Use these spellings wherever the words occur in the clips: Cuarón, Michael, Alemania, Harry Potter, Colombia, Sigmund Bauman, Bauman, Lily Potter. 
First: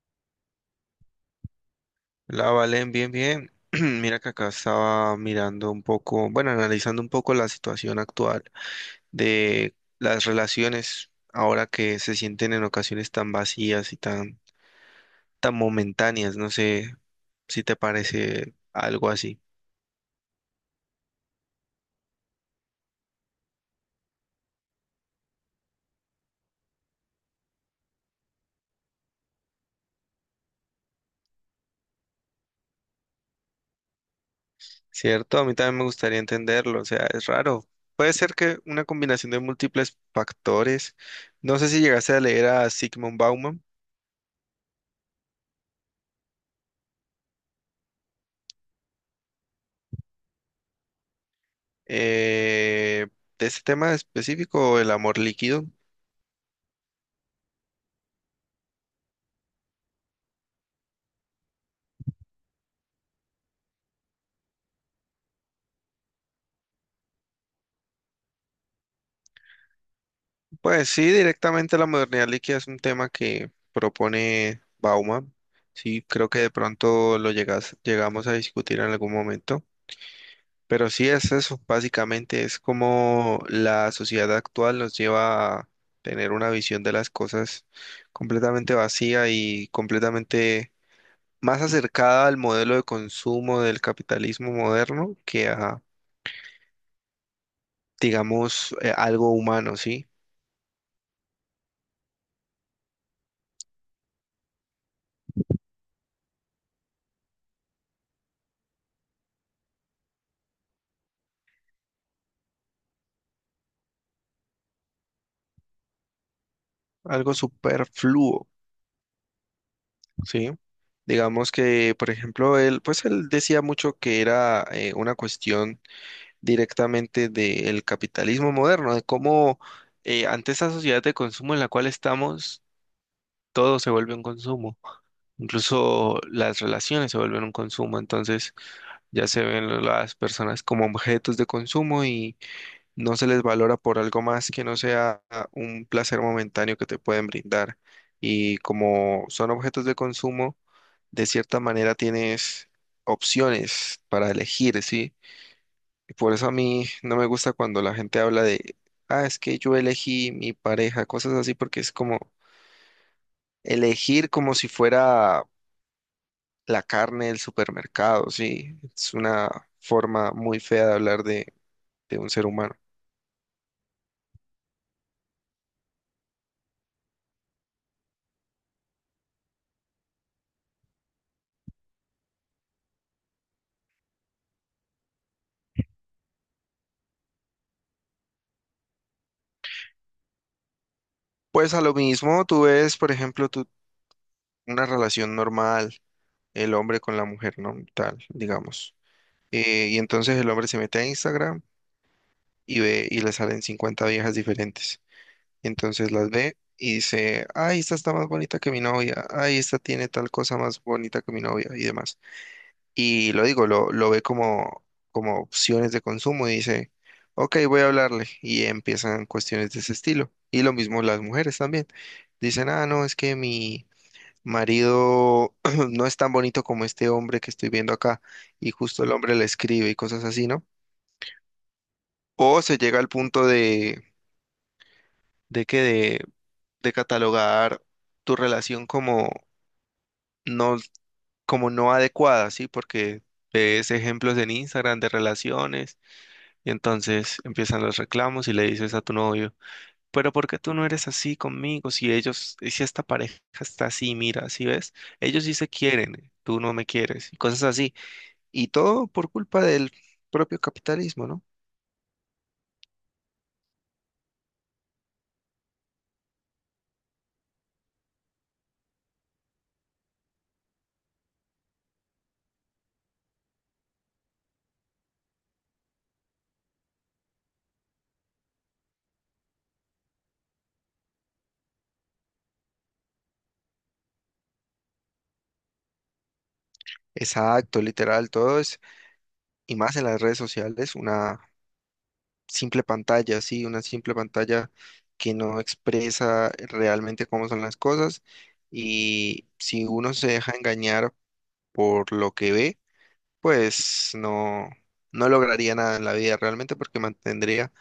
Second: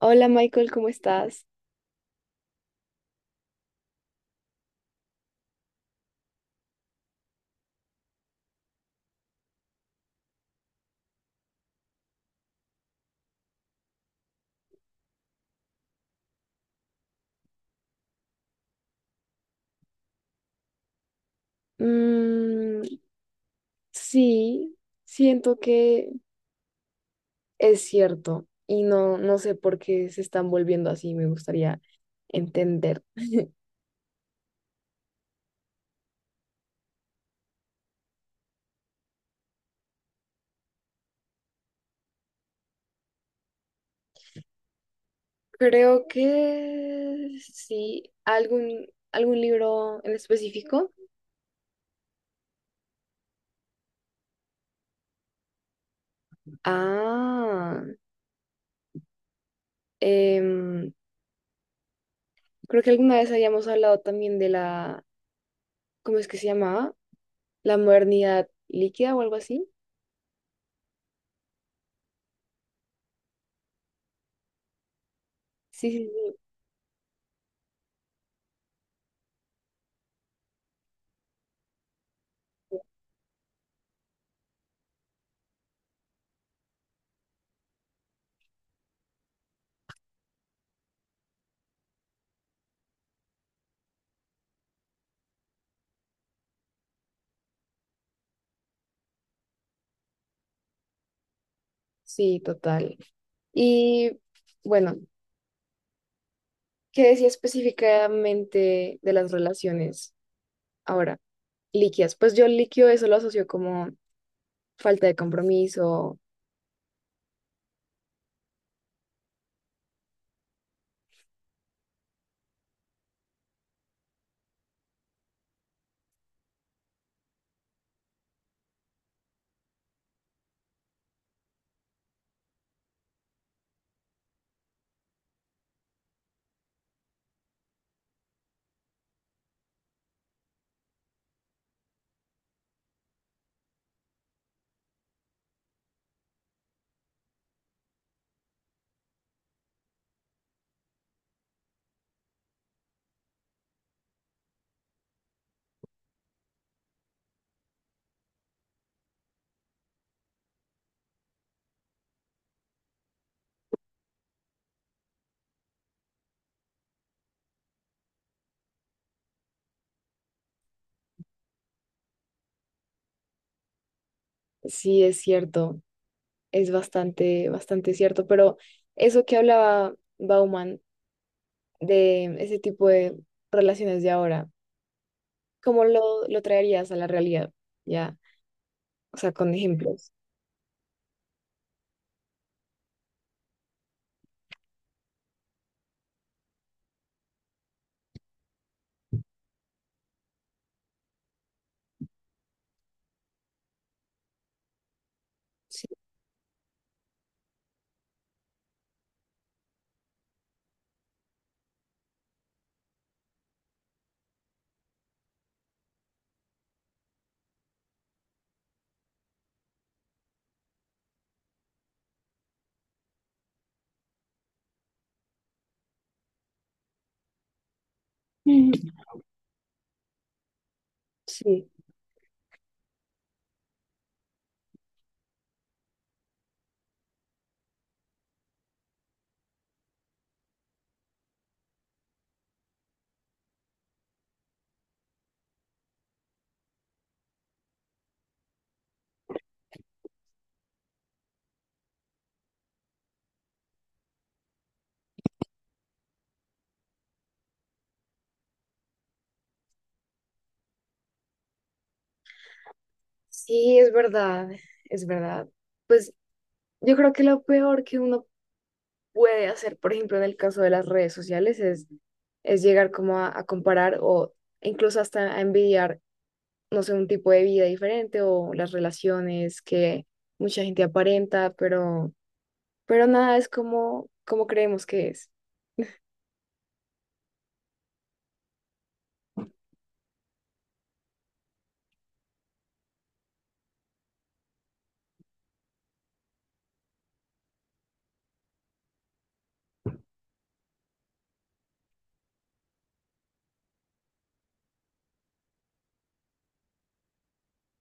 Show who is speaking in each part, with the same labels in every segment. Speaker 1: Hola Michael, ¿cómo estás?
Speaker 2: La Valen, bien, bien. Mira que acá estaba mirando un poco, bueno, analizando un poco la situación actual de las relaciones ahora que se sienten en ocasiones tan vacías y tan momentáneas. No sé si te parece algo así,
Speaker 1: Mm, sí, siento que es cierto y no, no sé por qué se están volviendo así, me gustaría entender.
Speaker 2: ¿cierto? A mí también me gustaría entenderlo, o sea, es raro. Puede ser que una combinación de múltiples factores. No sé si llegaste a leer a Sigmund Bauman
Speaker 1: Creo que sí, algún libro en específico.
Speaker 2: eh, de este tema específico, el amor líquido.
Speaker 1: Ah, em, creo que alguna vez habíamos hablado también de la, ¿cómo es que se llamaba? La modernidad líquida o algo así.
Speaker 2: Pues sí, directamente la modernidad líquida es un tema que propone Bauman.
Speaker 1: Sí, sí,
Speaker 2: Sí, creo
Speaker 1: sí,
Speaker 2: que de pronto llegamos a discutir en algún momento. Pero sí es eso, básicamente es como la sociedad actual nos lleva a tener una visión de las cosas completamente vacía y completamente más acercada al modelo de consumo del capitalismo moderno que a, digamos, algo humano, ¿sí?
Speaker 1: sí, total. Y bueno. ¿Qué decía específicamente de las relaciones ahora líquidas? Pues yo líquido eso lo asocio como falta de compromiso,
Speaker 2: Algo superfluo. Sí, digamos que, por ejemplo, él, pues él decía mucho que era una cuestión directamente del capitalismo moderno, de cómo ante esa sociedad de consumo en la cual estamos, todo se vuelve un consumo, incluso las relaciones se vuelven un consumo, entonces ya se ven las personas como objetos de consumo y no se les valora por algo más que no sea un placer momentáneo que te pueden brindar. Y como son objetos de consumo, de cierta manera tienes opciones para elegir, ¿sí? Y por eso a mí no me gusta cuando la gente habla de, ah, es que yo elegí mi pareja, cosas así, porque es como elegir como si fuera la carne del supermercado, ¿sí? Es una forma muy fea de hablar de un ser humano.
Speaker 1: sí es cierto, es bastante, bastante cierto, pero eso que hablaba Bauman de ese tipo de relaciones de ahora, ¿cómo lo traerías a la realidad? Ya, o sea, con ejemplos.
Speaker 2: Pues a lo mismo, tú ves, por ejemplo, una relación normal, el hombre con la mujer, ¿no? Tal, digamos. Y entonces el hombre se mete a Instagram y ve y le salen 50 viejas diferentes.
Speaker 1: Sí.
Speaker 2: Entonces las ve y dice, ay, esta está más bonita que mi novia, ay, esta tiene tal cosa más bonita que mi novia y demás. Y lo digo, lo ve como, como opciones de consumo y dice, ok, voy a hablarle. Y empiezan cuestiones de ese estilo. Y lo mismo las mujeres también. Dicen, ah, no, es que mi marido no es tan bonito como este hombre que estoy viendo acá. Y
Speaker 1: Mm.
Speaker 2: justo el hombre le escribe y cosas así, ¿no?
Speaker 1: Sí,
Speaker 2: O se llega al punto ¿de qué? De catalogar tu relación no, como no adecuada, ¿sí? Porque ves ejemplos en Instagram de relaciones y entonces empiezan los reclamos y le dices a tu novio, pero ¿por qué tú no eres así conmigo? Si ellos, si esta pareja está así, mira, ¿sí ves? Ellos sí se quieren, tú no me quieres, y cosas así. Y todo por culpa del propio capitalismo, ¿no?
Speaker 1: sí, es verdad, es verdad. Pues yo creo que lo peor que uno puede hacer, por ejemplo, en el caso de las redes sociales, es llegar como a comparar o incluso hasta a envidiar, no sé, un tipo de vida diferente o las relaciones que mucha gente aparenta, pero nada es como, como creemos que es.
Speaker 2: Exacto, literal, todo es, y más en las redes sociales, una simple pantalla, sí, una simple pantalla que no expresa realmente cómo son las cosas y si uno se deja engañar por lo que ve, pues no, no lograría nada en la vida realmente porque mantendría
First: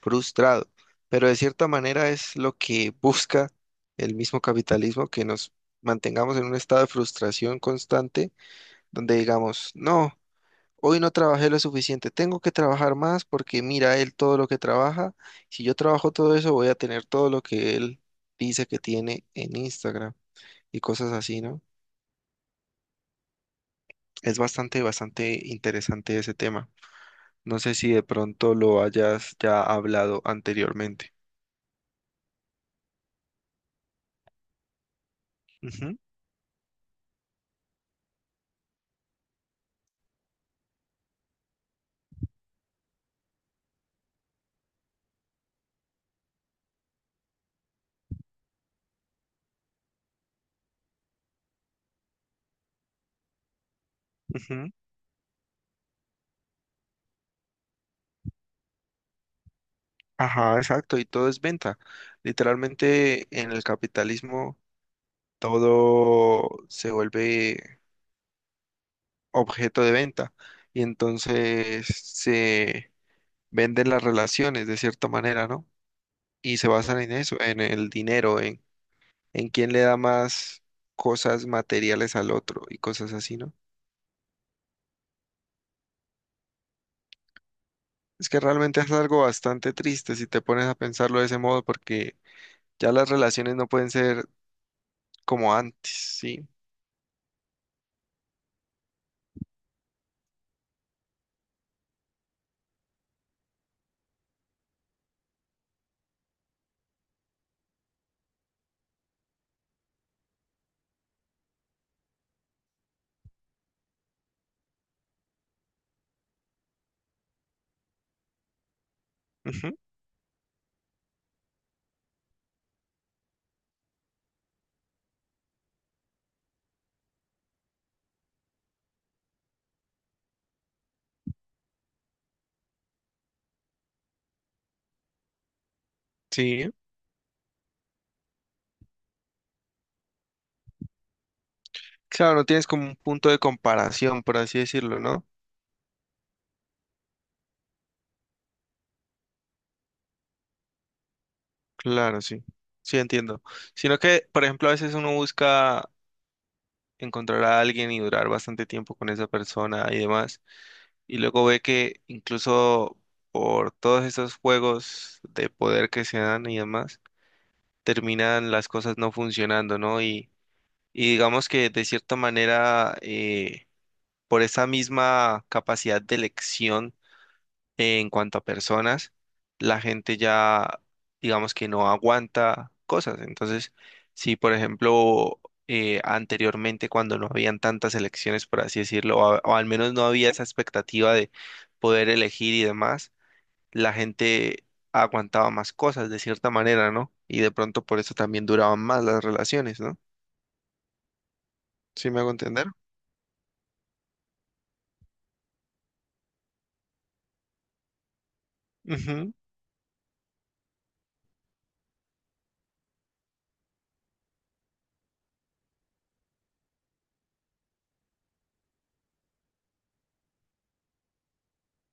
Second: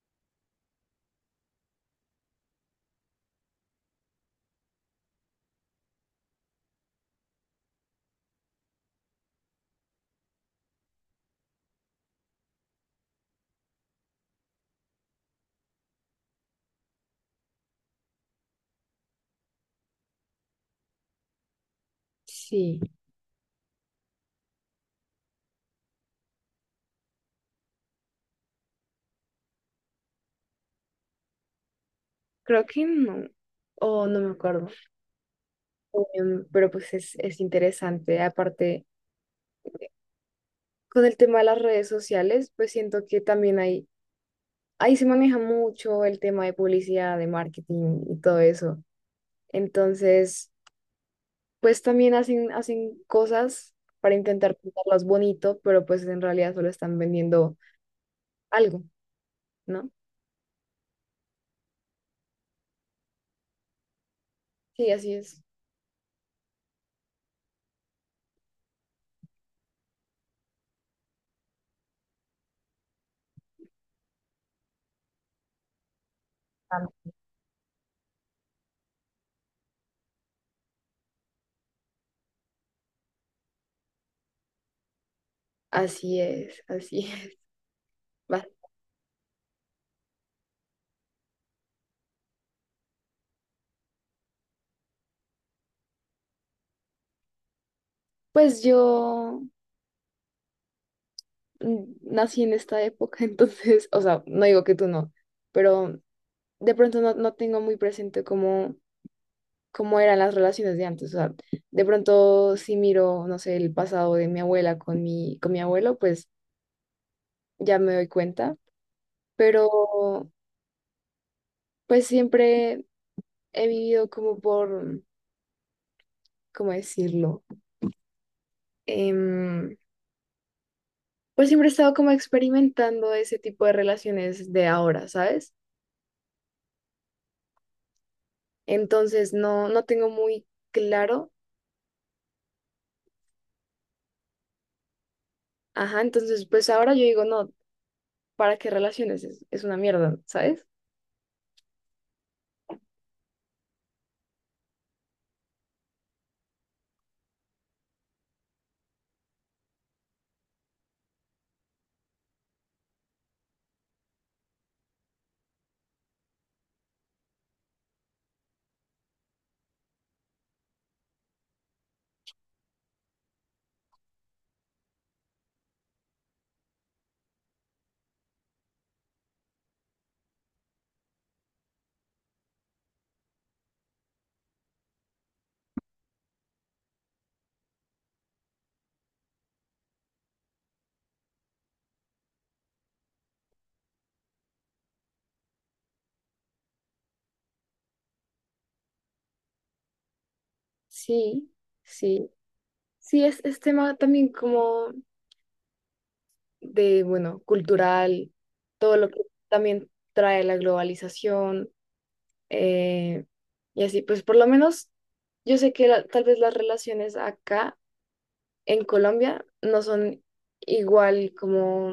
Speaker 2: frustrado. Pero de cierta manera es lo que busca el mismo capitalismo, que nos mantengamos en un estado de frustración constante donde digamos, no. Hoy no trabajé lo suficiente, tengo que trabajar más porque mira él todo lo que trabaja. Si yo trabajo todo eso, voy a tener todo lo que él dice que tiene en Instagram y cosas así, ¿no?
Speaker 1: Sí.
Speaker 2: Es bastante interesante ese tema. No sé si de pronto lo hayas ya hablado anteriormente.
Speaker 1: Creo que no, o no me acuerdo.
Speaker 2: Ujú,
Speaker 1: Pero pues es interesante. Aparte, con el tema de las redes sociales, pues siento que también hay, ahí se maneja mucho el tema de publicidad, de marketing y todo eso. Entonces, pues también hacen cosas para intentar
Speaker 2: ujú.
Speaker 1: pintarlas bonito, pero pues en realidad solo están vendiendo algo, ¿no?
Speaker 2: Ajá, exacto, y todo es venta. Literalmente en el capitalismo
Speaker 1: Sí, así es.
Speaker 2: todo se vuelve objeto de venta y entonces se venden las relaciones de cierta manera, ¿no? Y se basan
Speaker 1: Ah.
Speaker 2: en eso, en el dinero, en quién le da más cosas materiales al otro y cosas así, ¿no?
Speaker 1: Así es, así es.
Speaker 2: Es que
Speaker 1: Va.
Speaker 2: realmente es algo bastante triste si te pones a pensarlo de ese modo, porque ya las relaciones no pueden ser como antes, ¿sí?
Speaker 1: Pues yo nací en esta época, entonces, o sea, no digo que tú no, pero de pronto no, no tengo muy presente cómo, cómo eran las relaciones de antes. O sea, de pronto si miro, no sé, el pasado de mi abuela con con mi abuelo, pues ya me doy cuenta,
Speaker 2: Ujú.
Speaker 1: pero pues siempre he vivido como por, ¿cómo decirlo? Em, pues siempre he estado como experimentando ese tipo de relaciones de ahora, ¿sabes?
Speaker 2: Sí.
Speaker 1: Entonces no, no tengo muy claro.
Speaker 2: Claro, no tienes como un punto de comparación, por así decirlo, ¿no?
Speaker 1: Ajá, entonces pues ahora yo digo, no, ¿para qué relaciones? Es una mierda, ¿sabes?
Speaker 2: Claro, sí. Sí, entiendo. Sino que, por ejemplo, a veces uno busca encontrar a alguien y durar bastante tiempo con esa persona y demás. Y luego ve que incluso por todos estos juegos de poder que se dan y demás, terminan las cosas no funcionando, ¿no? Y digamos que de cierta manera, por esa misma capacidad de elección, en cuanto a personas, la gente ya, digamos que no aguanta cosas. Entonces, si por ejemplo, anteriormente cuando no habían tantas elecciones, por así decirlo, o, o al menos no había esa expectativa de poder elegir y demás, la gente aguantaba más cosas de cierta manera, ¿no? Y de pronto por eso también duraban más las relaciones, ¿no?
Speaker 1: Sí,
Speaker 2: ¿Sí me
Speaker 1: sí.
Speaker 2: hago entender?
Speaker 1: Sí, es tema también como de, bueno, cultural, todo lo que
Speaker 2: Ujú.
Speaker 1: también trae la globalización, eh, y así, pues por lo menos yo sé que tal vez las relaciones acá en Colombia no son igual como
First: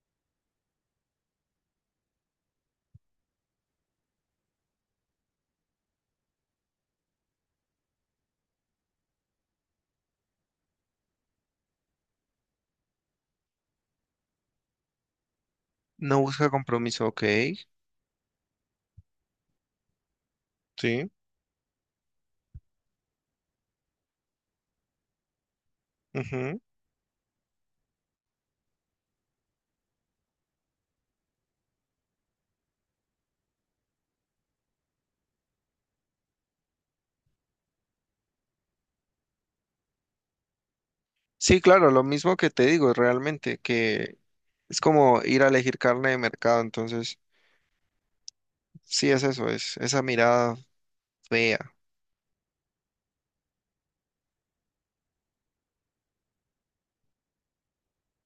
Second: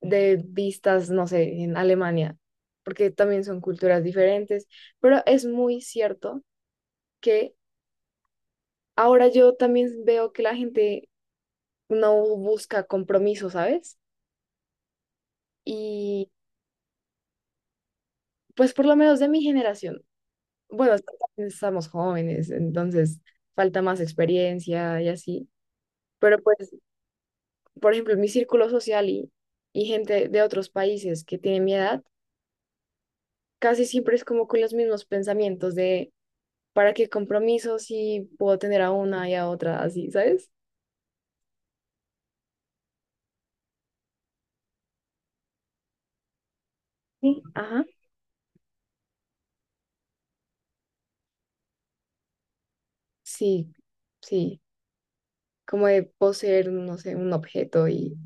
Speaker 1: de vistas, no sé, en Alemania, porque también son culturas diferentes, pero es muy cierto que ahora yo también veo que la gente no busca compromiso, ¿sabes?
Speaker 2: No
Speaker 1: Y
Speaker 2: busca compromiso, ok.
Speaker 1: pues por lo menos de mi generación, bueno,
Speaker 2: Sí.
Speaker 1: estamos jóvenes, entonces falta más experiencia y así. Pero pues
Speaker 2: Ujú.
Speaker 1: por ejemplo, en mi círculo social y gente de otros países que tienen mi edad, casi siempre es como con los mismos pensamientos de para qué compromiso si puedo tener a una y a otra así, ¿sabes?
Speaker 2: Sí, claro, lo mismo que te digo, realmente, que es como ir a elegir carne de mercado, entonces,
Speaker 1: Sí. Ajá,
Speaker 2: sí es eso, es esa mirada fea.
Speaker 1: sí, sí, como de poseer, no sé, un objeto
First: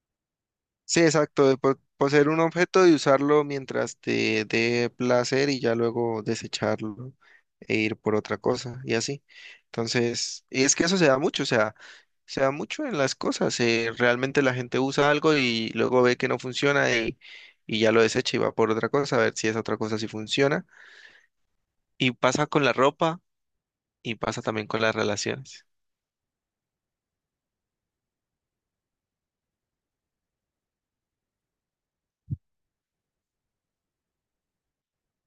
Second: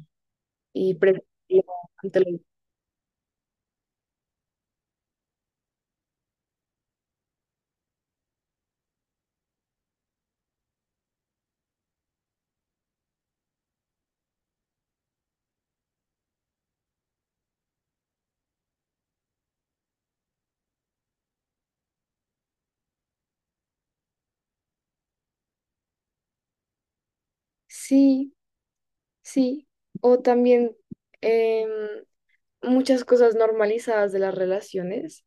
Speaker 1: y
Speaker 2: Sí, exacto, de
Speaker 1: preferirlo ante
Speaker 2: poseer un objeto y usarlo mientras te dé placer y ya luego desecharlo e ir por otra cosa y así. Entonces, y es que eso se da mucho, o sea, se da mucho en las cosas, realmente la gente usa algo y luego ve que no funciona y ya lo desecha y va por otra cosa, a ver si esa otra cosa sí funciona. Y pasa con la ropa y pasa también con las relaciones.
Speaker 1: sí, sí, o también em, muchas cosas normalizadas de las relaciones,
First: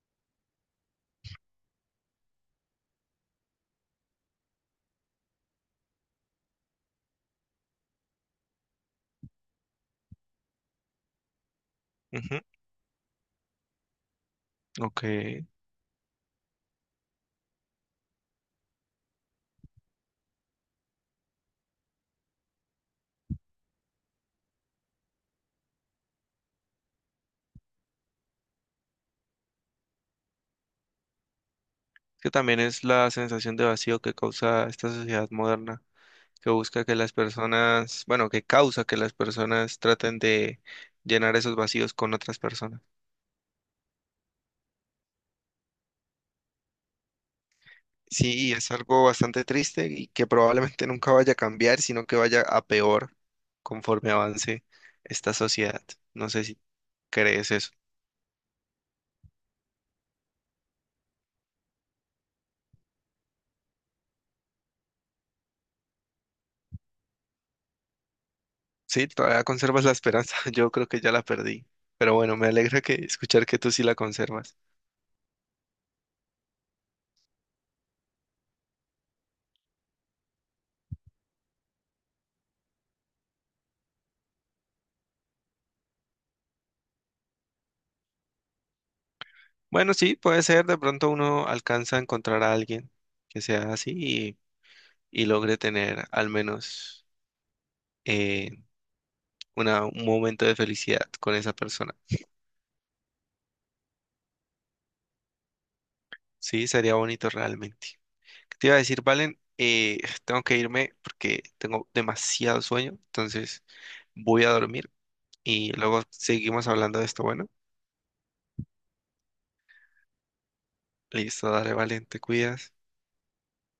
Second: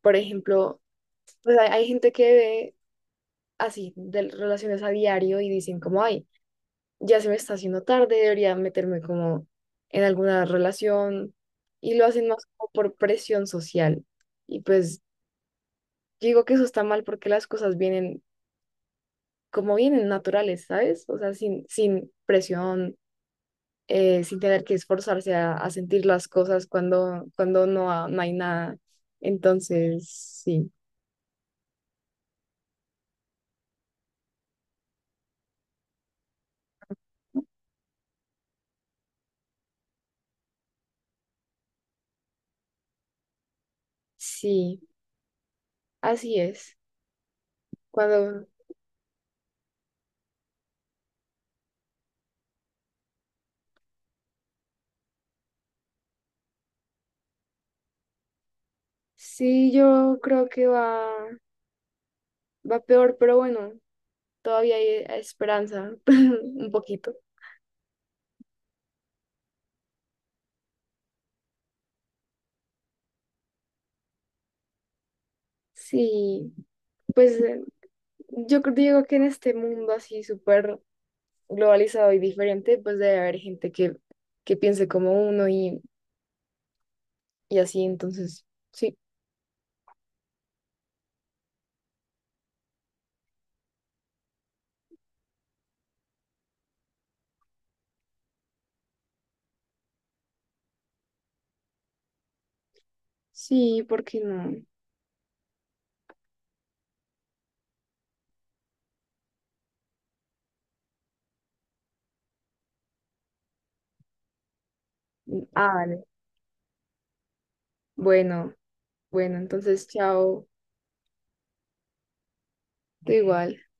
Speaker 1: por ejemplo, pues hay gente que ve así de relaciones a diario y dicen como, ay, ya se me está haciendo tarde, debería meterme como en alguna relación y lo hacen
Speaker 2: Ujú.
Speaker 1: más como por presión social. Y pues
Speaker 2: Ok.
Speaker 1: digo que eso está mal porque las cosas vienen como vienen naturales, ¿sabes? O sea, sin, sin presión, sin tener que esforzarse a sentir las cosas cuando, cuando no, no hay nada. Entonces, sí,
Speaker 2: Que también es la sensación de vacío que causa esta sociedad moderna, que busca que las personas, bueno, que causa que las personas traten de llenar esos vacíos con otras personas.
Speaker 1: sí, así es. Cuando
Speaker 2: Sí, y es algo bastante triste y que probablemente nunca vaya a cambiar, sino que vaya a peor conforme avance esta sociedad. No sé si crees eso.
Speaker 1: sí, yo creo que va va peor, pero bueno, todavía hay esperanza, un poquito.
Speaker 2: Sí, todavía conservas la esperanza. Yo creo que ya la perdí. Pero bueno, me alegra que escuchar que tú sí la conservas.
Speaker 1: Sí, pues yo digo que en este mundo así súper globalizado y diferente, pues debe haber gente que piense como uno y así, entonces, sí,
Speaker 2: Bueno, sí, puede ser. De pronto uno alcanza a encontrar a alguien que sea así y logre tener al menos eh, un momento de felicidad con esa persona.
Speaker 1: sí, ¿por qué no?
Speaker 2: Sí, sería bonito realmente. ¿Qué te iba a decir, Valen? Tengo que irme porque tengo demasiado sueño. Entonces voy a dormir y
Speaker 1: Ah,
Speaker 2: luego
Speaker 1: vale.
Speaker 2: seguimos hablando de esto. Bueno,
Speaker 1: Bueno, bueno, entonces, chao,
Speaker 2: listo, dale, Valen, te cuidas.
Speaker 1: tú igual.